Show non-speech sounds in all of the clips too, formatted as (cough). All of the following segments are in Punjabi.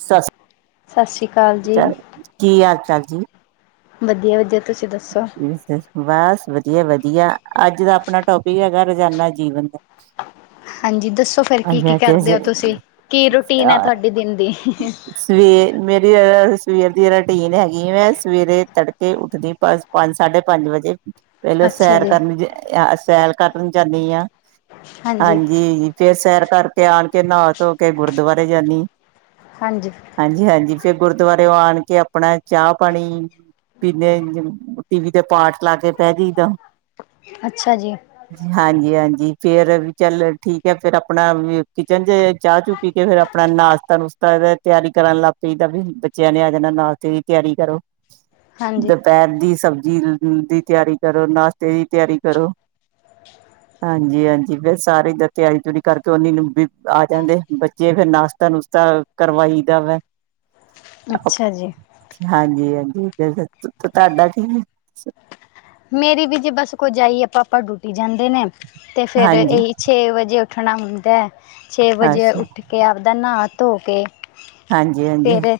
ਸਤਿ ਸਤਿ ਸ਼੍ਰੀ ਸ੍ਰੀ ਜੀ ਅਕਾਲ ਕੀ ਹਾਲ ਚਾਲ ਜੀ? ਵਧੀਆ ਵਧੀਆ, ਤੁਸੀਂ ਦੱਸੋ। ਬਸ ਵਧੀਆ-ਵਧੀਆ ਅੱਜ ਦਾ ਆਪਣਾ ਟੋਪਿਕ ਹੈਗਾ ਰੋਜਾਨਾ ਜੀਵਨ ਦਾ। ਹਾਂਜੀ, ਦੱਸੋ ਫਿਰ ਕੀ-ਕੀ ਕਰਦੇ ਹੋ ਤੁਸੀਂ? ਕੀ ਰੂਟੀਨ ਹੈ ਤੁਹਾਡੀ ਦਿਨ ਦੀ? ਵੀ ਏ ਮੇਰੀ ਅ ਸਵੇਰ ਦੀ ਰੂਟੀਨ ਹੈਗੀ, ਮੈਂ ਸਵੇਰੇ ਤੜਕੇ ਉੱਠਦੀ। ਬਸ, ਪੰਜ-ਸਾਢੇ ਪੰਜ ਵਜੇ ਪਹਿਲੋ ਅੱਛਾ ਸੈਰ ਜੀ ਕਰਨੀ। ਅ, ਸੈਰ ਕਰਨ ਜਾਂਨੀ ਹਾਂ, ਹਾਂਜੀ। ਫੇਰ ਸੈਰ ਕਰਕੇ ਆਣ ਕੇ, ਨਹਾ-ਧੋ ਕੇ, ਗੁਰਦੁਆਰੇ ਜਾਂਨੀ ਆ। ਹਾਂਜੀ ਹਾਂਜੀ ਹਾਂਜੀ, ਫੇਰ ਗੁਰਦੁਆਰੇਓ ਆਣ ਕੇ ਆਪਣਾ ਚਾਹ-ਪਾਣੀ ਪੀਦੇ। ਟੀ ਵੀ ਤੇ ਪਾਠ ਲਾ ਕੇ ਬੈ ਜਈਦਾ। ਅੱਛਾ ਜੀ। ਹਾਂਜੀ ਹਾਂਜੀ, ਫੇਰ ਵੀ ਚੱਲ ਠੀਕ ਹੈ, ਫੇਰ ਆਪਣਾ ਕਿਚਨ ਚ ਚਾਹ-ਚੂ ਪੀ ਕੇ ਫਿਰ ਆਪਣਾ ਨਾਸ਼ਤਾ-ਨੁਸ਼ਤਾ ਤਿਆਰੀ ਕਰਨ ਲੱਗ ਪਈਦਾ ਵੀ ਬੱਚਿਆਂ ਨੇ ਆ ਜਾਣਾ, ਨਾਸ਼ਤੇ ਦੀ ਤਿਆਰੀ ਕਰੋ। ਹਾਂਜੀ ਦੁਪਹਿਰ ਦੀ ਸਬਜ਼ੀ ਦੀ ਤਿਆਰੀ ਕਰੋ, ਨਾਸ਼ਤੇ ਦੀ ਤਿਆਰੀ ਕਰੋ। ਹ ਹਾਂਜੀ ਹਾਂਜੀ, ਫੇਰ ਸਾਰੇ ਦਾ ਤਿਆਰੀ-ਤਿਓਰੀ ਕਰਕੇ ਨੀ ਨੂੰ ਵੀ ਆ ਜਾਂਦੇ, ਬੱਚੇ ਫੇਰ ਨਾਸ਼ਤਾ ਨੁਸ਼ਤਾ ਕਰਵਾਈ ਦਾ ਵਾ। ਅੱਛਾ ਜੀ ਹਾਂਜੀ, ਹਾਂਜੀ ਹਾਂਜੀ ਤੁਹਾਡਾ ਕੀ ਏ? ਮੇਰੀ ਵੀ ਜੀ ਬਸ, ਕੁਝ ਇਹੀ ਹੈ- ਪਾਪਾ ਡਯੂਟੀ ਜਾਂਦੇ ਨੇ ਤੇ ਫੇਰ ਹਾਂਜੀ ਇਹ ਛੇ ਵਜੇ ਉੱਠਣਾ ਹੁੰਦਾ, ਛੇ ਵਜੇ ਅੱਛਾ ਉੱਠ ਕੇ ਆਪਦਾ ਨਾ-ਧੋ ਕੇ ਹਾਂਜੀ, ਹਾਂਜੀ। ਫਿਰ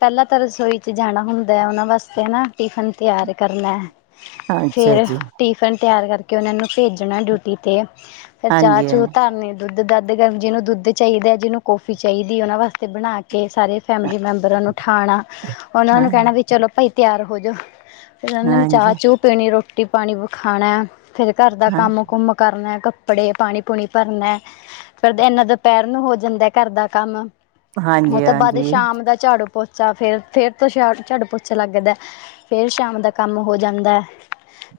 ਪਹਿਲਾਂ ਤਾਂ ਰਸੋਈ 'ਚ ਜਾਣਾ ਹੁੰਦਾ ਹੈ, ਉਹਨਾ ਵਾਸਤੇ ਨਾ ਟਿਫਨ ਤਿਆਰ ਕਰਨਾ। ਅੱਛਾ ਫੇਰ ਜੀ ਟਿਫਨ ਤਿਆਰ ਕਰਕੇ ਉਹਨਾਂ ਨੂੰ ਭੇਜਣਾ ਡਿਊਟੀ ਤੇ, ਫੇਰ ਚਾਹ ਹਾਂਜੀ-ਹਾਂਜੀ ਚੂ ਧਰਨੀ। ਦੁੱਧ-ਦਧ ਗਰ ਜਿਹਨੂੰ ਦੁੱਧ ਚਾਹੀਦਾ ਹੈ, ਜਿਹਨੂੰ ਕੌਫੀ ਚਾਹੀਦੀ ਉਹਨਾਂ ਵਾਸਤੇ ਬਣਾ ਕੇ, ਸਾਰੇ ਫੈਮਿਲੀ ਮੈਂਬਰਾਂ ਨੂੰ ਉਠਾਉਣਾ, ਉਹਨਾਂ ਹਾਂ ਨੂੰ ਕਹਿਣਾ ਵੀ, ਚਲੋ ਭਾਈ, ਤਿਆਰ ਹੋ ਜਾਓ। ਫਿਰ ਉਹਨਾਂ ਨੇ ਹਾਂਜੀ-ਹਾਂਜੀ ਦੁੱਧ ਪੀਣੀ, ਰੋਟੀ-ਪਾਣੀ ਵੀ ਖਾਣਾ, ਫੇਰ ਘਰ ਦਾ ਹਾਂ ਕੰਮ ਕੰਮ ਕਰਨਾ ਕੱਪੜੇ ਪਾਣੀ-ਪੂਣੀ ਭਰਨਾ। ਫਿਰ ਇਨਾ ਦੁਪਹਿਰ ਨੂੰ ਹੋ ਜਾਂਦਾ ਘਰ ਦਾ ਕੰਮ, ਉਹ ਤੋਂ ਬਾਅਦ ਹਾਂਜੀ-ਹਾਂਜੀ, ਸ਼ਾਮ ਦਾ ਝਾੜੂ-ਪੋਚਾ ਫੇਰ, ਫੇਰ ਤੋਂ ਝਾੜੂ-ਪੋਚਾ ਲੱਗਦਾ ਫੇਰ ਸ਼ਾਮ ਦਾ ਕੰਮ ਹੋ ਜਾ ਜਾਂਦਾ।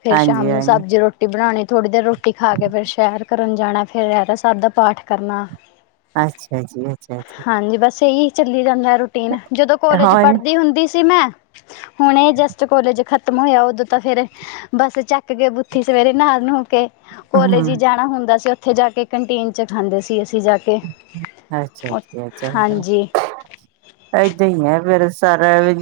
ਫੇਰ ਸ਼ਾਮ ਨੂੰ ਹਾਂਜੀ-ਹਾਂਜੀ, ਸਬਜ਼ੀ-ਰੋਟੀ ਬਣਾਉਣੀ, ਥੋੜ੍ਹੀ ਦੇਰ ਰੋਟੀ ਖਾ ਕੇ ਫੇਰ ਸੈਰ ਕਰਨ ਜਾਣਾ, ਫਿਰ ਰਹਿਰਾਸ ਸਾਹਿਬ ਦਾ ਪਾਠ ਕਰਨਾ। ਅੱਛਾ ਜੀ, ਅੱਛਾ, ਅੱਛਾ ਹਾਂਜੀ, ਬਸ ਇਹੀ ਚੱਲੀ ਜਾਂਦਾ ਰੂਟੀਨ, ਜਦੋਂ ਕੋਲੇਜ ਹੋਰ ਪੜ੍ਹਦੀ ਹੁੰਦੀ ਸੀ ਮੈਂ ਹੁਣਏ ਜਸਟ ਕੋਲਜ ਖ਼ਤਮ ਹੋਇਆ, ਉਹ ਤਾਂ ਫੇਰ ਬੱਸ ਚੱਕ ਕੇ ਬੁਥੀ ਸਵੇਰੇ ਨਹਾ ਨੂੰਹ ਕੇ ਕੋਲੇਜ ਹੀ ਹੂੰ, ਜਾਣਾ ਹੁੰਦਾ ਸੀ, ਉੱਥੇ ਜਾ ਕੇ ਕੰਟੀਨ 'ਚ ਖਾਂਦੇ ਸੀ ਅਸੀਂ ਜਾ ਕੇ। ਅਤੇ ਅੱਛਾ ਉ ਜੀ, ਅੱਛਾ। ਹਾਂਜੀ। ਏਦਾਂ ਹੀ ਆ ਫੇਰ, ਸਾਰਾ ਇਹ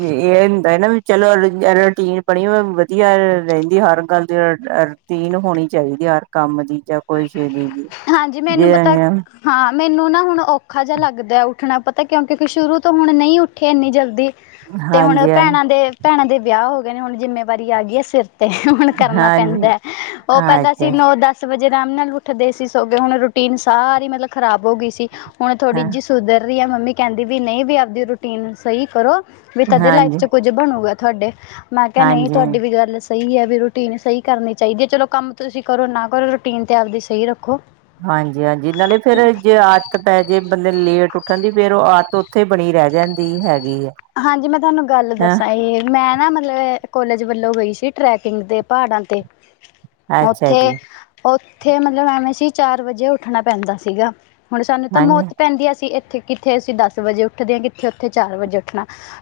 ਹੁੰਦਾ ਨਾ ਵੀ, ਚਲੋ ਰੁਟੀਨ ਬਣੀ ਹੋਈ ਵਧੀਆ ਰਹਿੰਦੀ, ਹਰ ਗੱਲ ਦੀ ਰੂਟੀਨ ਹੋਣੀ ਚਾਹੀਦੀ ਹਰ ਕੰਮ ਦੀ, ਜਾਂ ਕੋਈ ਸ਼ੇ ਦੀ ਜ ਹਾਂਜੀ, ਮੈਨੂੰ ਪਤਾ ਹਾਂ ਮੈਨੂੰ ਨਾ ਹੁਣ ਔਖਾ ਜਿਹਾ ਲੱਗਦਾ ਉੱਠਣਾ, ਪਤਾ ਤਾਂ ਕਿਉਂ ਕਿਉਂਕਿ ਸ਼ੁਰੂ ਤੋਂ ਹੁਣ ਨਹੀਂ ਉੱਠੇ ਇੰਨੀ ਜਲਦੀ ਤੇ ਹੁਣ ਹਾਂਜੀ, ਭੈਣਾਂ ਦੇ ਭੈਣਾਂ ਦੇ ਵਿਆਹ ਹੋ ਗਏ ਨੇ ਹੁਣ ਜਿੰਮੇਵਾਰੀ ਆ ਗਈ ਹੈ ਸਿਰ ਤੇ ਹੁਣ ਕਰਨਾ ਹਾਂਜੀ ਪੈਂਦਾ ਉਹ ਪਹਿਲਾਂ ਸੀ ਅੱਛਾ ਨੌ ਦਸ ਵਜੇ ਅਰਾਮ ਨਾਲ ਉੱਠਦੇ ਸੀ। ਸੌ ਕੇ ਹੁਣ ਰੂਟੀਨ ਸਾਰੀ ਮਤਲਬ ਖਰਾਬ ਹੋ ਗਈ ਸੀ ਹੁਣ ਤੁਹਾਡੀ ਹਾਂ, ਜਿਸ ਸੁਧਰ ਰਹੀ ਹੈ ਮੰਮੀ ਕਹਿੰਦੀ ਵੀ ਨਹੀਂ ਵੀ ਆਪਦੀ ਰੂਟੀਨ ਸਹੀ ਕਰੋ ਵੀ ਤਦੇ ਲਾਈਫ ਹਾਂਜੀ, ਚ ਕੁਝ ਬਣੂਗਾ ਤੁਹਾਡੇ ਮੈਂ ਕਿਹਾ ਨਹੀਂ ਹਾਂਜੀ। ਤੁਹਾਡੀ ਵੀ ਗੱਲ ਸਹੀ ਹੈ ਵੀ ਰੂਟੀਨ ਸਹੀ ਕਰਨੀ ਚਾਹੀਦੀ ਹੈ ਚਲੋ ਕੰਮ ਤੁਸੀਂ ਕਰੋ ਨਾ ਕਰੋ ਰੂਟੀਨ ਤਾਂ ਆਪਦੀ ਸਹੀ ਰੱਖੋ। ਹਾਂਜੀ ਹਾਂਜੀ ਨਾਲੇ ਫੇਰ ਜੇ ਆ ਦਤ ਪੈ ਜੇ ਬੰਦੇ ਲੇਟ ਉੱਠਣ ਦੀ ਫੇਰ ਉਹ ਆਦਤ ਉੱਥੇ ਬਣੀ ਰਹਿ ਜਾਂਦੀ। ਦੀ ਹੈਗੀ ਹਾਂਜੀ ਮੈਂ ਤੁਹਾਨੂੰ ਗੱਲ ਹੈ। ਦੱਸਾਂ ਇਹ ਮੈਂ ਨਾ ਮਤਲਬ ਕੋਲੇਜ ਵੱਲੋਂ ਗਈ ਸੀ ਟਰੈਕਿੰਗ ਤੇ ਪਹਾੜਾਂ ਤੇ ਅੱਛਾ ਉੱਥੇ ਜੀ, ਉੱਥੇ ਮਤਲਬ ਐਵੇਂ ਸੀ ਚਾਰ ਵਜੇ ਉੱਠਣਾ ਪੈਂਦਾ ਸੀਗਾ ਹੁਣ ਸਾਨੂੰ ਤਾਂ ਹਾਂਜੀ, ਮੌਤ ਪੈਂਦੀ ਅਸੀ ਇੱਥੇ ਕਿੱਥੇ ਅਸੀ ਦਸ ਵਜੇ ਉੱਠਦੇ ਹਾਂ ਕਿੱਥੇ ਉੱਥੇ ਚਾਰ ਵਜੇ ਉਠ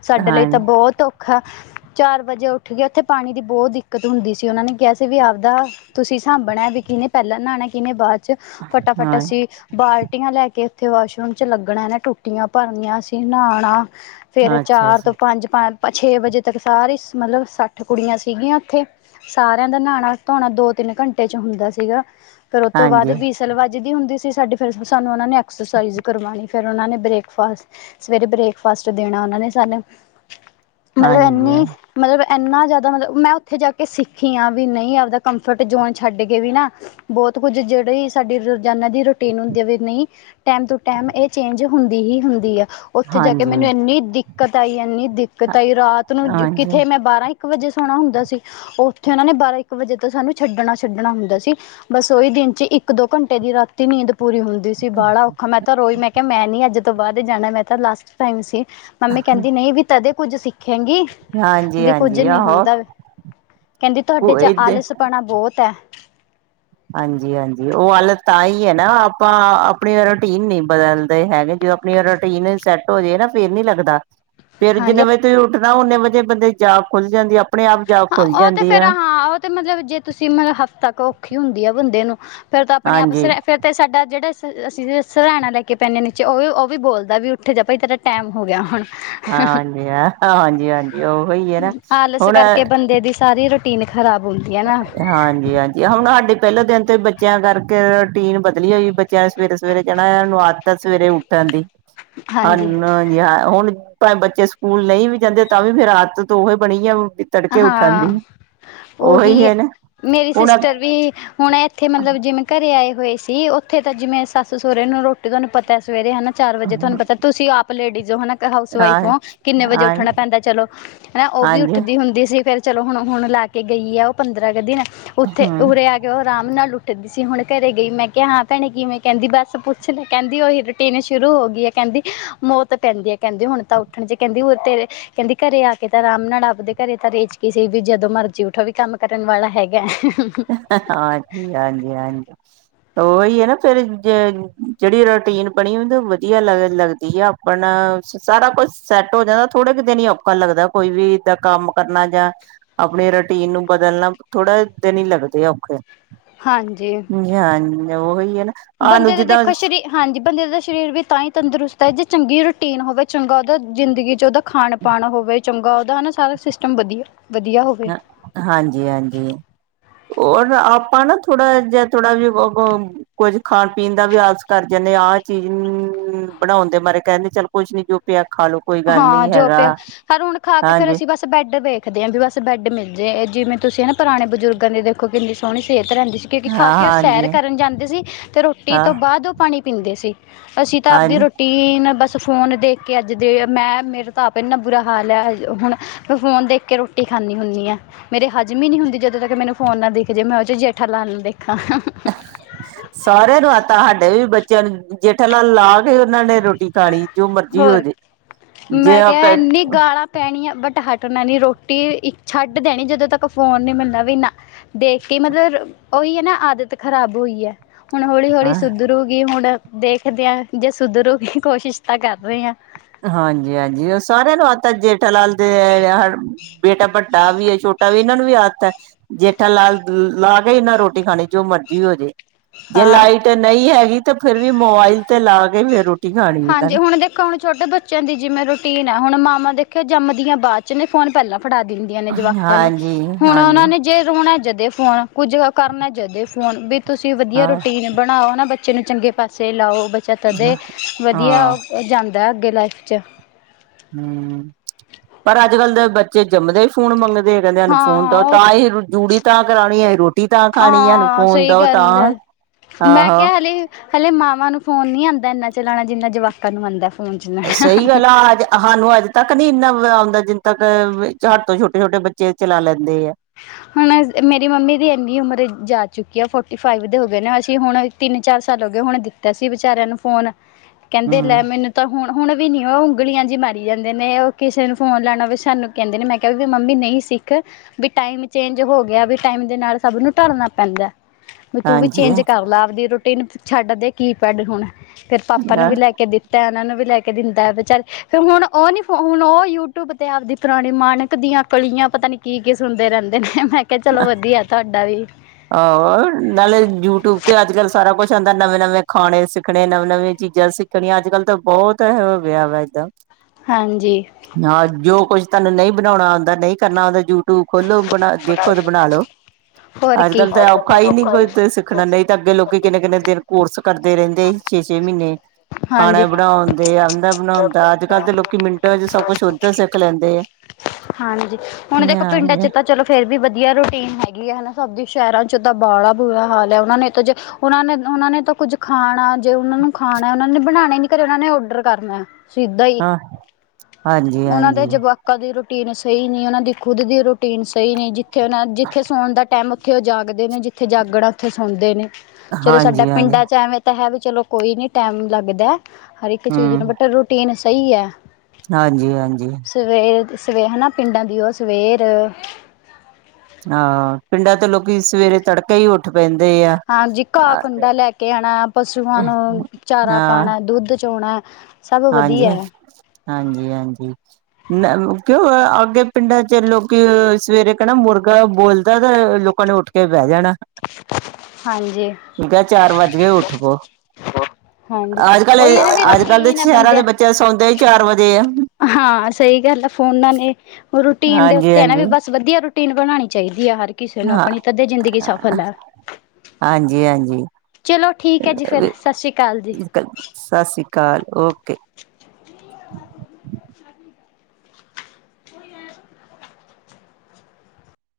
ਸਾਡੇ ਲਈ ਤਾਂ ਹਾਂਜੀ, ਬਹੁਤ ਔਖਾ। ਚਾਰ ਵਜੇ ਉੱਠ ਕੇ ਉੱਥੇ ਪਾਣੀ ਦੀ ਬਹੁਤ ਦਿੱਕਤ ਹੁੰਦੀ ਸੀ ਉਹਨਾਂ ਨੇ ਕਿਹਾ ਸੀ ਵੀ ਆਪਦਾ ਤੁਸੀਂ ਸਾਂਭਣਾ ਵੀ ਕਿਨੇ ਪਹਿਲਾਂ ਨਹਾਉਣਾ ਕਿਹਨੇ ਬਾਅਦ ਚ ਫਟਾਫਟ ਹਾਂ ਅਸੀਂ ਬਾਲ ਟੀਆ ਲੈ ਕੇ ਇੱਥੇ ਵਾਸ਼ਰੂਮ ਚ ਲੱਗਣਾ ਇਹ ਨੇ ਟੂਟੀਆਂ ਭਰਨੀਆਂ ਅਸੀਂ ਨਹਾਉਣਾ ਫੇਰ ਅੱਛਾ ਚਾਰ ਜੀ, ਤੋਂ ਪੰਜ ਪੰ ਛੇ ਵਜੇ ਤੱਕ ਸਾਰੀ ਮਤਲਬ ਸੱਠ ਕੁੜੀਆਂ ਸੀਗੀਆਂ ਉੱਥੇ ਸਾਰਿਆਂ ਦਾ ਨਹਾਉਣਾ ਧੋਣਾ ਦੋ ਤਿੰਨ ਘੰਟੇ ਚ ਹੁੰਦਾ ਸੀਗਾ ਫਰ ਉਹ ਤੋਂ ਬਾਅਦ ਹਾਂਜੀ। ਵੀ ਵਿਸਲ ਵੱਜਦੀ ਹੁੰਦੀ ਸੀ ਸਾਡੀੇ ਫਿਰ ਸਾਨੂੰ ਉਹ ਨੇ ਐਕਸਰਸਾਈਜ਼ ਕਰਵਾਉਣੀ ਫਿਰ ਉਹਨਾਂ ਨੇ ਬ੍ਰੇਕਫਾਸਟ ਸਵੇਰੇ ਬ੍ਰੇਕਫਾਸਟ ਦੇਣਾ ਉਹਨਾਂ ਨੇ ਸਾਨੂੰ ਮਤਲਬ ਹਾਂਜੀ, ਇੰਨੀ ਮਤਲਬ ਇੰਨਾ ਜ਼ਿਆਦਾ ਮਤਲਬ ਮੈਂ ਉੱਥੇ ਜਾ ਕੇ ਸਿੱਖੀ ਆਂ ਵੀ ਨਹੀਂ ਆਵਦਾ ਕੰਫਰਟ ਜ਼ੋਨ ਛੱਡ ਕੇ ਵੀ ਨਾ। ਬਹੁਤ ਕੁੱਝ ਜਿਹੜੇ ਸਾਡੀ ਰੋਜ਼ਾਨਾ ਦੀ ਰੂਟੀਨ ਹੁੰਦੀ ਹੈ ਵੀ ਨਹੀਂ। ਟੈਮ ਟੂ ਟੈਮ ਇਹ ਚੇਂਜ ਹੁੰਦੀ ਹੀ ਹੁੰਦੀ ਹੈ। ਉੱਥੇ ਜਾ ਕੇ ਮੈਨੂੰ ਹਾਂਜੀ, ਇੰਨੀ ਦਿੱਕਤ ਆਈ ਇੰਨੀ ਦਿੱਕਤ ਆਈ ਰਾਤ ਨੂੰ ਹਾਂਜੀ, ਕਿਥੇ ਮੈਂ ਬਾਰਾਂ ਇੱਕ ਵਜੇ ਸੋਹਣਾ ਹੁੰਦਾ ਸੀ ਉੱਥੇ ਉਹਨਾਂ ਨੇ ਬਾਰਾਂ ਇੱਕ ਵਜੇ ਤੇ ਸਾਨੂੰ ਛੱਡਣਾ ਛੱਡਣਾ ਹੁੰਦਾ ਸੀ। ਬਸ ਉਈ ਦਿਨ ਚ ਇੱਕ ਦੋ ਘੰਟੇ ਦੀ ਰਾਤ ਨੀਂਦ ਪੂਰੀ ਹੁੰਦੀ ਸੀ ਬਾੜਾ ਔਖਾ ਮੈਂ ਤਾਂ ਰੋਈ ਮੈਂ ਕਿਹਾ ਮੈਂ ਨੀ ਅੱਜ ਤੋਂ ਬਾਅਦ ਜਾਣਾ ਮੈਂ ਤਾਂ ਲਾਸਟ ਟਾਈਮ ਸੀ ਮੰਮੀ ਕਹਿੰਦੀ ਨਹੀਂ ਵੀ ਤਦੇ ਕੁੱਝ ਸਿੱਖੇਗੀ। ਹਾਂਜੀ, ਵੀ ਕੁੱਝ ਹਾਂਜੀ ਨਹੀਂ ਆਹੋ। ਹੁੰਦਾ ਕਹਿੰਦੀ ਤੁਹਾਡੇ ਉਹ ਚ ਇਦੇ ਆਲਸਪਣਾ ਬਹੁਤ ਹੈ। ਹਾਂਜੀ-ਹਾਂਜੀ ਉਹ ਹਾਲਤ ਤਾਂ ਹੀ ਹੈ ਨਾ ਆਪਾਂ ਆਪਣੀ ਰੂਟੀਨ ਨਹੀਂ ਬਦਲਦੇ ਹੈਗੇ ਜਦੋਂ ਜੇ ਰੂਟੀਨ ਸੈੱਟ ਹੋ ਜਾਏ ਨਾ ਫੇਰ ਨੀ ਲੱਗਦਾ। ਫੇਰ ਜਿੰਨੇ ਹਾਂਜੀ ਵਜੇ ਤੁਸੀਂ ਉੱਠਣਾ ਓਨੇ ਵਜੇ ਬੰਦੇ ਦੀ ਜਾਗ ਖੁੱਲ ਜਾਂਦੀ ਆਪਣੇ ਆਪ ਜਾਗ ਹਾਂ ਖੁੱਲ ਉਹ ਤੇ ਜਾਂਦੀ ਫੇਰ ਆ। ਹਾਂ ਉਹ ਤੇ ਮਤਲਬ ਜੇ ਤੁਸੀਂ ਮਤਲਬ ਹਫ਼ਤਾ ਕ ਔਖੀ ਹੁੰਦੀ ਆ ਬੰਦੇ ਨੂੰ ਫੇਰ ਤਾਂ ਆਪਣੇ ਆਪ ਸ ਹਾਂਜੀ, ਅਤੇ ਸਾਡਾ ਜਿਹੜਾ ਸ ਅਸੀਂ ਸਰਾਣਾ ਲੈ ਕੇ ਪੈਂਦੇ ਨੀਚੇ ਉਹ ਵੀ ਉਹ ਵੀ ਬੋਲਦਾ ਵੀ ਉੱਠੇ ਜਾ ਭਾਈ ਤੇਰਾ ਟਾਈਮ ਹੋ ਗਿਆ ਹੁਣ ਹਾਂ ਹਾਂਜੀ ਹਾਂਜੀ ਹਾਂਜੀ ਉਹੀ ਹੈ ਨਾ ਆਲਸ ਹੁਣ ਕਰਕੇ ਬੰਦੇ ਦੀ ਸਾਰੀ ਰੋਟੀਨ ਖ਼ਰਾਬ ਹੁੰਦੀ ਆ ਨਾ। ਹਾਂਜੀ ਹਾਂਜੀ ਹੁਣ ਸਾਡੇ ਪਹਿਲੇ ਦਿਨ ਤੋਂ ਹੀ ਬੱਚਿਆਂ ਕਰਕੇ ਰੂਟੀਨ ਬਦਲੀ ਹੋਈ ਬੱਚਿਆਂ ਨੇ ਸਵੇਰੇ-ਸਵੇਰੇ ਜਾਣਾ ਉਨ੍ਹਾਂ ਨੂੰ ਆਦਤ ਆ ਸਵੇਰੇ ਉੱਠ ਪੈਂਦੀ ਹਾਂਜੀ ਹਨ ਹਾਂ ਹੁਣ ਭਵੇ ਬੱਚੇ ਸਕੂਲ ਨਹੀਂ ਵੀ ਜਾਂਦੇ ਤਾਂ ਵੀ ਫੇਰ ਆਦਤ ਤਾਂ ਉਹੀ ਬਣੀ ਆ ਤੜਕੇ ਉੱਠਣ ਹਾਂ ਦੀ ਉਹੀ ਹੈ ਨਾ ਮੇਰੀ ਹੁਣ ਹਾਂ ਸਿਸਟਰ ਵੀ ਹੁਣ ਇੱਥੇ ਮਤਲਬ ਜਿਵੇਂ ਘਰੇ ਆਏ ਹੋਏ ਸੀ, ਉੱਥੇ ਤਾਂ ਜਿਵੇਂ ਸੱਸ ਸਹੁਰੇ ਨੂੰ ਰੋਟੀ ਤੁਹਾਨੂੰ ਪਤਾ ਸਵੇਰੇ ਹਨਾ ਚਾਰ ਵਜੇ ਤੁਹਾਨੂੰ ਪਤਾ ਤੁਸੀਂ ਆਪ ਲੇਡੀਜ਼ ਹੋ ਹਨਾ ਕ ਹਾਊਸ ਵਾਈਫ ਹਾਂ ਓ ਕਿੰਨੇ ਵਜੇ ਉਠਣਾ ਪੈਂਦਾ ਚਲੋ ਹੈ ਉਹ ਵੀ ਉੱਠ। ਹਾਂਜੀ ਹੁੰਦੀ ਸੀ ਫੇਰ ਚਲੋ ਹੁਣ ਹੁਣ ਲਾ ਕੇ ਗਈ ਆ ਉਹ ਪੰਦਰਾਂ ਕੁ ਦਿਨ ਉੱਥੇ ਹਮ ਉਰੇ ਆ ਕੇ ਉਹ ਆਰਾਮ ਨਾਲ ਉੱਠਦੀ ਸੀ ਹੁਣ ਘਰੇ ਗਈ ਮੈਂ ਕਿਹਾ ਹਾਂ ਭੈਣੇ ਕਿਵੇਂ ਕਹਿੰਦੀ ਬਸ ਪੁੱਛ ਲ ਕਹਿੰਦੀ ਉਹੀ ਰੂਟੀਨ ਸ਼ੁਰੂ ਹੋ ਗਈ ਹੈ ਕਹਿੰਦੀ ਮੌਤ ਪੈਂਦੀ ਹੈ ਕਹਿੰਦੀ ਹੁਣ ਤਾਂ ਉੱਠਣ ਚ ਕਹਿੰਦੀ ਤੇਰੇ ਕਹਿੰਦੀ ਘਰੇ ਆ ਕੇ ਤੇ ਆਰਾਮ ਨਾਲ ਆਪਦੇ ਘਰੇ ਤਾਂ ਰੇਚ ਸੀ ਕਿਸੇ ਵੀ ਜਦੋਂ ਮਰਜੀ ਉੱਠੋ ਵੀ ਕੰਮ ਕਰਨ ਵਾਲਾ ਹੈਗਾ। ਹਾਂ ਹਾਂਜੀ ਹਾਂਜੀ ਉਹੀ ਹੈ ਨਾ ਫੇਰ ਜ ਜਿਹੜੀ ਰੋਟੀਨ ਬਣੀ ਹੁੰਦੀ ਵਧੀਆ ਲ ਲੱਗਦੀ ਆ। ਆਪਣ ਸਾਰਾ ਕੁਛ ਸੈੱਟ ਹੋ ਜਾਂਦਾ ਥੋੜੇ ਕੁ ਦਿਨ ਹੀ ਔਖਾ ਲੱਗਦਾ ਕੋਈ ਵੀ ਇਦਾਂ ਕੰਮ ਕਰਨਾ ਜਾਂ ਆਪਣੀ ਰੂਟੀਨ ਨੂੰ ਬਦਲਣਾ ਥੋੜ੍ਹਾ ਦਿਨ ਹੀ ਲੱਗਦੇ ਆ ਔਖੇ ਹਾਂਜੀ ਨੀ ਹਾਂਜੀ ਉਹੀ ਹੈ ਨਾ ਬੰਦੇ ਆਨੂੰ ਦਾ ਜਿੱਦਾਂ ਦੇਖੋ ਸਰੀਰ ਹਾਂਜੀ ਬੰਦੇ ਦਾ ਸਰੀਰ ਵੀ ਤਾਂ ਹੀ ਤੰਦਰੁਸਤ ਹੈ ਜੇ ਚੰਗੀ ਰੂਟੀਨ ਹੋਵੇ ਚੰਗਾ ਉਹਦਾ ਜ਼ਿੰਦਗੀ 'ਚ ਉਹਦਾ ਖਾਣ ਪਾਣਾ ਹੋਵੇ ਚੰਗਾ ਉਹਦਾ ਹਨ ਨਾ ਸਾਰਾ ਸਿਸਟਮ ਵਧੀਆ ਵਧੀਆ ਹੋਵੇ। ਹਾਂਜੀ ਹਾਂਜੀ ਹੋਰ ਆਪਾਂ ਨਾ ਥੋੜਾ ਜਿਹਾ ਥੋੜਾ ਵ ਵ ਕੁੱਝ ਖਾਣ ਪੀਣ ਦਾ ਵੀ ਆਲਸ ਕਰ ਜਾਂਦੇ ਆਹ ਚੀਜ਼ ਬਣਾਉਂਦੇ ਮਾਰੇ ਕਹਿੰਦੇ ਚੱਲ ਕੁੱਝ ਨੀ ਜੋ ਪਿਆ ਖਾ ਲੋ ਕੋਈ ਗੱਲ ਹਾਂ ਨੀ ਜੋ ਹੈਗਾ ਪਿਆ ਹਰ ਹੁਣ ਖਾ ਕੇ ਫੇਰ ਹਾਂਜੀ ਅਸੀਂ ਬਸ ਬੈੱਡ ਵੇਖਦੇ ਹਾਂ ਵੀ ਬਸ ਬੈੱਡ ਮਿਲਦੇ ਜਿਵੇਂ ਤੁਸੀਂ ਨਾ ਪੁਰਾਣੇ ਬਜ਼ੁਰਗਾਂ ਦੇਖੋ ਕਿੰਨੀ ਸੋਹਣੀ ਸਿਹਤ ਰਹਿੰਦੀ ਸੀ ਕਿਉਂਕਿ ਖਾ ਹਾਂ ਕੇ ਉਹ ਹਾਂਜੀ ਸੈਰ ਕਰਨ ਜਾਂਦੇ ਸੀ ਅਤੇ ਰੋਟੀ ਹਾਂ ਤੋਂ ਬਾਅਦ ਉਹ ਪਾਣੀ ਪੀਂਦੇ ਸੀ। ਅਸੀਂ ਤਾਂ ਆਪਦੀ ਹਾਂਜੀ ਰੂਟੀਨ ਬਸ ਫੋਨ ਦੇਖ ਕੇ ਅੱਜ ਦੇ ਮੈਂ ਮੇਰੇ ਤਾਂ ਆਪ ਇੰਨਾ ਬੁਰਾ ਹਾਲ ਹੈ ਹੁਣ ਮੈਂ ਫੋਨ ਦੇਖ ਕੇ ਰੋਟੀ ਖਾਂਦੀ ਹੁੰਦੀ ਆ। ਮੇਰੇ ਹਜ ਈ ਨੀ ਹੁੰਦੀ ਜਦੋਂ ਤੱਕ ਮੈਨੂੰ ਫੋਨ ਨਾਲ ਦਿਖ ਜੇ ਮੈਂ ਉਹ ਚ ਜੇਠਾ ਲਾਲ ਦੇਖਾਂ ਸਾਰਿਆਂ ਨੂੰ ਆਦਤ ਆ ਸਾਡੇ ਵੀ ਬੱਚਿਆਂ ਨੂੰ ਜੇਠ ਲਾਲ ਲਾ ਕੇ ਉਹਨਾਂ ਨੇ ਰੋਟੀ ਖਾਣੀ। ਜੋ ਮਰਜ਼ੀ ਹੋ ਹੋਰ ਜਾੇ ਜੇ ਆਪ ਪੈਣੀ ਆ ਬਟ ਹੱਟ ਉਹਨਾਂ ਦੀ ਰੋਟੀ ਇੱਕ ਛੱਡ ਦੇਣੀ ਜਦੋਂ ਤੱਕ ਫੋਨ ਨਹੀਂ ਮਿਲਣਾ ਵੀ ਇੰਨਾ ਦੇਖ ਕੇ ਮਤਲਬ ਉਹਈ ਹੈ ਨਾ ਆਦਤ ਖਰਾਬ ਹੋਈ ਹੈ ਹੁਣ ਹੌਲੀ ਹੌਲੀ ਸੁਧਰੂਗੀ ਹੁਣ ਦੇਖਦੇ ਹਾਂ ਜੇ ਸੁਧਰੂਗੀ ਕੋਸ਼ਿਸ਼ ਤਾਂ ਕਰਦੇ ਹਾਂ ਹਾਂਜੀ ਹਾਂਜੀ ਉਹ ਸਾਰਿਆਂ ਨੂੰ ਆਤਾ ਜੇ (unintelligible) ਬੇਟਾ ਵੱਡਾ ਵੀ ਹੈ ਛੋਟਾ ਵੀ ਇਹਨਾਂ ਨੂੰ ਵੀ ਆਦਤ ਹੈ ਜੇਠਾ ਲਾਲ ਲਾ ਕੇ ਇਹਨਾਂ ਰੋਟੀ ਖਾਣੀ ਜੋ ਮਰਜ਼ੀ ਹੋ ਜੇ ਜੇ ਹਾਂ ਲਾਈਟ ਨਹੀਂ ਹੈਗੀ ਤਾਂ ਫੇਰ ਵੀ ਮੋਬਾਈਲ ਤੇ ਲਾ ਕੇ ਫਿਰ ਖਾਣੀ ਇਹਨਾਂ ਹਾਂਜੀ ਨੇ ਹੁਣ ਦੇ ਹੁਣ ਛੋਟੇ ਬੱਚਿਆਂ ਦੀ ਜਿਵੇਂ ਰੂਟੀਨ ਹੈ ਹੁਣ ਮਾਮਾ ਦੇਖਿਆ ਜੰਮਦੀਆਂ ਬਾਦ ਚ ਨੇ ਫੋਨ ਪਹਿਲਾਂ ਫੜਾ ਦਿੰਦੀਆਂ ਨੇ ਜਵਾਕਾਂ ਨੂੰ ਹਾਂਜੀ ਹੁਣ ਉਹਨਾਂ ਹਾਂਜੀ ਨੇ ਜੇ ਰੋਣਾ ਜਦੇ ਫੋਨ ਕੁਝ ਕਰਨਾ ਜਦੇ ਫੋਨ ਵੀ ਤੁਸੀਂ ਵਧੀਆ ਹਾਂ ਰੂਟੀਨ ਬਣਾਓ ਨਾ ਬੱਚੇ ਨੂੰ ਚੰਗੇ ਪਾਸੇ ਲਾਓ ਬੱਚਾ ਤਦੇ ਹਾਂ ਵਧੀਆ ਹਾਂ ਉਹ ਜਾਂਦਾ ਅੱਗੇ ਲਾਈਫ 'ਚ ਹੂੰ ਪਰ ਅੱਜ ਕੱਲ੍ਹ ਦੇ ਬੱਚੇ ਜੰਮਦੇ ਹੀ ਫੋਨ ਮੰਗਦੇ ਆ ਕਹਿੰਦੇ ਸਾਨੂੰ ਫੋਨ ਹਾਂ ਤਾਂ ਉਹ ਤਾਂ ਅਸੀ ਜੂੜੀ ਤਾਂ ਕਰਾਉਣੀ ਅਸੀ ਰੋਟੀ ਤਾਂ ਖਾਣੀ ਐਂ ਹਾਂ ਹੁੰ ਸਹੀ ਦ ਤਾਂ ਗੱਲ ਹੈ ਆਹ ਮੈਂ ਹਾਂ ਕਿਹਾ ਹਲੇ ਹਲੇ ਮਾਵਾਂ ਨੂੰ ਫੋਨ ਨੀ ਆਉਂਦਾ ਇਨਾ ਚਲਾਉਣਾ ਜਿੰਨਾ ਜਵਾਕ ਨੂੰ ਆਉਂਦਾ ਫੋਨ ਸਹੀ ਚੈ ਗੱਲ ਆ ਅੱਜ ਸਾਨੂੰ ਅੱਜ ਤੱਕ ਨੀ ਇੰਨਾ ਆਉਂਦਾ ਜਿੰਨ ਕ ਸਾਥੋਂ ਛੋਟੇ ਛੋਟੇ ਬੱਚੇ ਚਲਾ ਲੈਂਦੇ ਆ ਹੁਣ ਮੇਰੀ ਮੰਮੀ ਦੀ ਇੰਨੀ ਉਮਰ ਜਾ ਚੁੱਕੀ ਆ ਫੋਟੀ ਫਾਈਵ ਦੇ ਹੋ ਗਏ ਨੇ ਅਸੀਂ ਹੁਣ ਤਿੰਨ ਚਾਰ ਸਾਲ ਹੋ ਗਏ ਹੁਣ ਦਿੱਤਾ ਸੀ ਵਿਚਾਰਿਆਂ ਨੂੰ ਫੋਨ ਕਹਿੰਦੇ ਹਮ ਲੈ ਮੈਨੂੰ ਤਾਂ ਹੁਣ ਹੁਣ ਵੀ ਨੀ ਉਹ ਉਂਗਲੀਆਂ ਜਿ ਮਾਰੀ ਜਾਂਦੇ ਨੇ ਉਹ ਕਿਸੇ ਨੂੰ ਫੋਨ ਲੈਣਾ ਵੀ ਸਾਨੂੰ ਕਹਿੰਦੇ ਨੇ ਮੈਂ ਵੀ ਮੰਮੀ ਨਹੀਂ ਸਿੱਖ ਵੀ ਟਾਈਮ ਚੇਂਜ ਹੋ ਗਿਆ ਵੀ ਟਾਈਮ ਦੇ ਨਾਲ ਸਭ ਨੂੰ ਢਲ਼ਨਾ ਪੈਂਦਾ ਵੀ ਤੂੰ ਵੀ ਹਾਂਜੀ ਚੇਂਜ ਕਰ ਲ ਆਪਦੀ ਰੋ ਟੀ ਨੂੰ ਛੱਡ ਦੇ ਕੀਪੈਡ ਹੁਣ ਫਿਰ ਪਾਪਾ ਨੂੰ ਵੀ ਲੈ ਕੇ ਦਿੱਤਾ ਉਹਨਾਂ ਨੂੰ ਵੀ ਲੈ ਕੇ ਦਿੰਦਾ ਵਿਚਾਰੇ ਫਿਰ ਹੁਣ ਉਹ ਨੀ ਹੁਣ ਉਹ ਯੂਟਿਊਬ ਤੇ ਆਪਦੀ ਪੁਰਾਣੀ ਮਾਨਕ ਦੀਆਂ ਕਲੀਆਂ ਪਤਾ ਨੀ ਕੀ ਕੀ ਸੁਣਦੇ ਰਹਿੰਦੇ ਮੈਂ ਕਿਹਾ ਚਲੋ ਵਧੀਆ ਤੁਹਾਡਾ ਵੀ ਆਹੋ ਨਾਲੇ ਯੂਟਿਊਬ ਤੇ ਅੱਜ ਕੱਲ੍ਹ ਸਾਰਾ ਕੁਛ ਆਉਂਦਾ ਨਵੇਂ ਨਵੇਂ ਖਾਣੇ ਸਿੱਖਣੇ ਨਵੀਂ ਨਵੀਂ ਚੀਜ਼ਾਂ ਸਖ ਣੀ ਅੱਜ ਕੱਲ੍ਹ ਤਾਂ ਬਹੁਤ ਇਹ ਵਿਆ ਵਾ ਏਦਾਂ ਹਾਂਜੀ। ਹਾਂ ਜੋ ਕੁੱਝ ਤੁਹਾਨੂੰ ਨਹੀਂ ਬਣਾਉਣਾ ਆਉਂਦਾ, ਨਹੀਂ ਕਰਨਾ ਆਉਂਦਾ, ਯੂਟਿਊਬ ਖੋਲੋ ਬਣਾ ਦੇਖੋ ਤੇ ਬਣਾ ਲੋਓ। ਹੋਰ ਅੱਜ ਕੀ ਕੱਲ ਤਾਂ ਔਖਾ ਹੀ ਨੀ ਕੋਈ ਸਿੱਖਣਾ ਨਹੀਂ ਤਾਂ ਅੱਗੇ ਲੋਕੀ ਕਿੰਨੇ ਕਿੰਨੇ ਦਿਨ ਕੋਰਸ ਕਰਦੇ ਰਹਿੰਦੇ ਸੀ, ਛੇ ਛੇ ਮਹੀਨੇ ਖਾਣਾ ਹਾਂਜੀ ਬਣਾਉਣ ਦੇ ਆਉਂਦਾ ਬਣਾਉਣ ਤਾਂ ਅੱਜ ਕੱਲ੍ਹ ਦੇ ਲੋਕੀ ਮਿੰਟਾਂ ਵਿੱਚ ਸਭ ਕੁੱਛ ਉੱਧਰ ਸਿੱਖ ਲੈਂਦੇ ਐ। ਹਾਂਜੀ ਹੁਣ ਦੇਖੋ ਪਿੰਡਾਂ ਚ ਤਾਂ ਚਲੋ ਫਿਰ ਵੀ ਵਧੀਆ ਰੂਟੀਨ ਹੈਗੀ ਹੈ ਹੈ ਨਾ ਸਭ ਦੀ ਸ਼ਹਿਰਾਂ 'ਚ ਤਾਂ ਬਾਲਾ ਬੁਰਾ ਹਾਲ ਹੈ ਉਹਨਾਂ ਨੇ ਤਾਂ ਜੇ ਉਹਨਾਂ ਨੇ ਉਹਨਾਂ ਨੇ ਤਾਂ ਕੁੱਝ ਖਾਣਾ, ਜੇ ਉਹਨਾਂ ਨੂੰ ਖਾਣਾ ਉਹਨਾਂ ਨੇ ਬਣਾਣਾ ਨੀ ਘਰੇ ਉਹਨਾਂ ਨੇ ਔਡਰ ਕਰਨਾ ਸਿੱਧਾ ਈ ਹਾਂ ਹਾਂਜੀ ਉਹਨਾਂ ਦੇ ਹਾਂਜੀ ਜਵਾ ਕਦੀ ਰੂਟੀਨ ਸਹੀ ਨੀ ਉਹਨਾਂ ਦੀ, ਖੁਦ ਦੀ ਰੂਟੀਨ ਸਹੀ ਨੀ, ਜਿੱਥੇ ਉਹਨਾਂ ਜਿੱਥੇ ਸੌਣ ਦਾ ਟਾਈਮ ਜੱਥੇ ਉਹ ਜਾਗਦੇ ਨੇ ਜਿੱਥੇ ਜਾਗਣਾ ਉੱਥੇ ਸੁਣਦੇ ਨੇ ਜਦੋ ਸਾਡਾ ਹਾਂਜੀ ਹਾਂਜੀ ਪਿੰਡਾਂ ਚ ਐਵੇਂ ਤਾਂ ਹੈ ਵੀ ਚਲੋ ਕੋਈ ਨੀ ਟਾਈਮ ਲੱਗਦਾ ਹਰ ਇੱਕ ਚੀਜ਼ ਹਮ ਨੂੰ ਬਟ ਰੂਟੀਨ ਸਹੀ ਹੈ‌‌। ਹਾਂਜੀ ਹਾਂਜੀ। ਸਵੇਰ ਸਵੇ ਹੈ ਨਾ ਪਿੰਡਾਂ ਦੀ ਉਹ ਸਵੇਰ ਹਾਂ ਪਿੰਡਾਂ ਤੋਂ ਲੋਕੀ ਸਵੇਰੇ ਤੜਕੇ ਹੀ ਉੱਠ ਪੈਂਦੇ ਆ। ਹਾਂ ਜੀ ਘਾਹ ਕੁੰਡਾ ਲੈ ਕੇ ਆਉਣਾ‍, ਪਸੂਆਂ ਨੂੰ ਚਾਰਾ ਹਾਂ ਪਾਉਣਾ, ਦੁੱਧ ਚੋਣਾ ਸਭ ਹਾਂਜੀ, ਵਧੀਆ ਹੈ ਹਾਂਜੀ, ਹਾਂਜੀ। ਕਿਉਂ ਅੱਗੇ ਪਿੰਡਾਂ ਚ ਲੋਕੀ ਸਵੇਰੇ ਕਹਿਣਾ ਮੁਰਗਾ ਬੋਲਦਾ ਤੇ ਲੋਕੀ ਲੋਕਾਂ ਨੂੰ ਉੱਠ ਕੇ ਬਹਿ ਜਾਣਾ ਐ। ਹਾਂਜੀ। ਚਾਰ ਵੱਜ ਗ ਉੱਠ ਪੋ। ਹਾਂਜੀ ਅੱਜ-ਕੱਲ, ਉਹੀ ਹੈ ਨਾ ਵੀ ਅੱਜ-ਕੱਲ ਦੇ ਰੂਟੀਨ ਹੈ ਸ਼ਹਿਰਾਂ ਦੇ ਬੰਦਿਆਂ ਬੱਚੇ ਸੌਂਦੇ ਹੀ ਚਾਰ ਵਜੇ ਐ। ਹਾਂ, ਸਹੀ ਗੱਲ ਆ ਫੋਨਾਂ ਨੇ ਰੂਟੀਨ ਦੇ ਹਾਂਜੀ ਉੱਤੇ ਹੈ ਨਾ ਹਾਂਜੀ ਵੀ ਬਸ ਬਸ ਵਧੀਆ ਰੂਟੀਨ ਬਣਾਉਣੀ ਚਾਹੀਦੀ ਹੈ ਹਰ ਕਿਸੇ ਨੂੰ ਹਾਂ ਆਪਣੀ ਤਧ ਏ ਜ਼ਿੰਦਗੀ ਸਫਲ ਹੈ। ਹਾਂਜੀ, ਹਾਂਜੀ। ਚਲੋ ਠੀਕ ਹੈ ਜੀ ਫਿਰ, ਸਤਿ ਸ਼੍ਰੀ ਅਕਾਲ ਜੀ। ਸਤਿ ਸ਼੍ਰੀ ਅਕਾਲ, ਓਕੇ।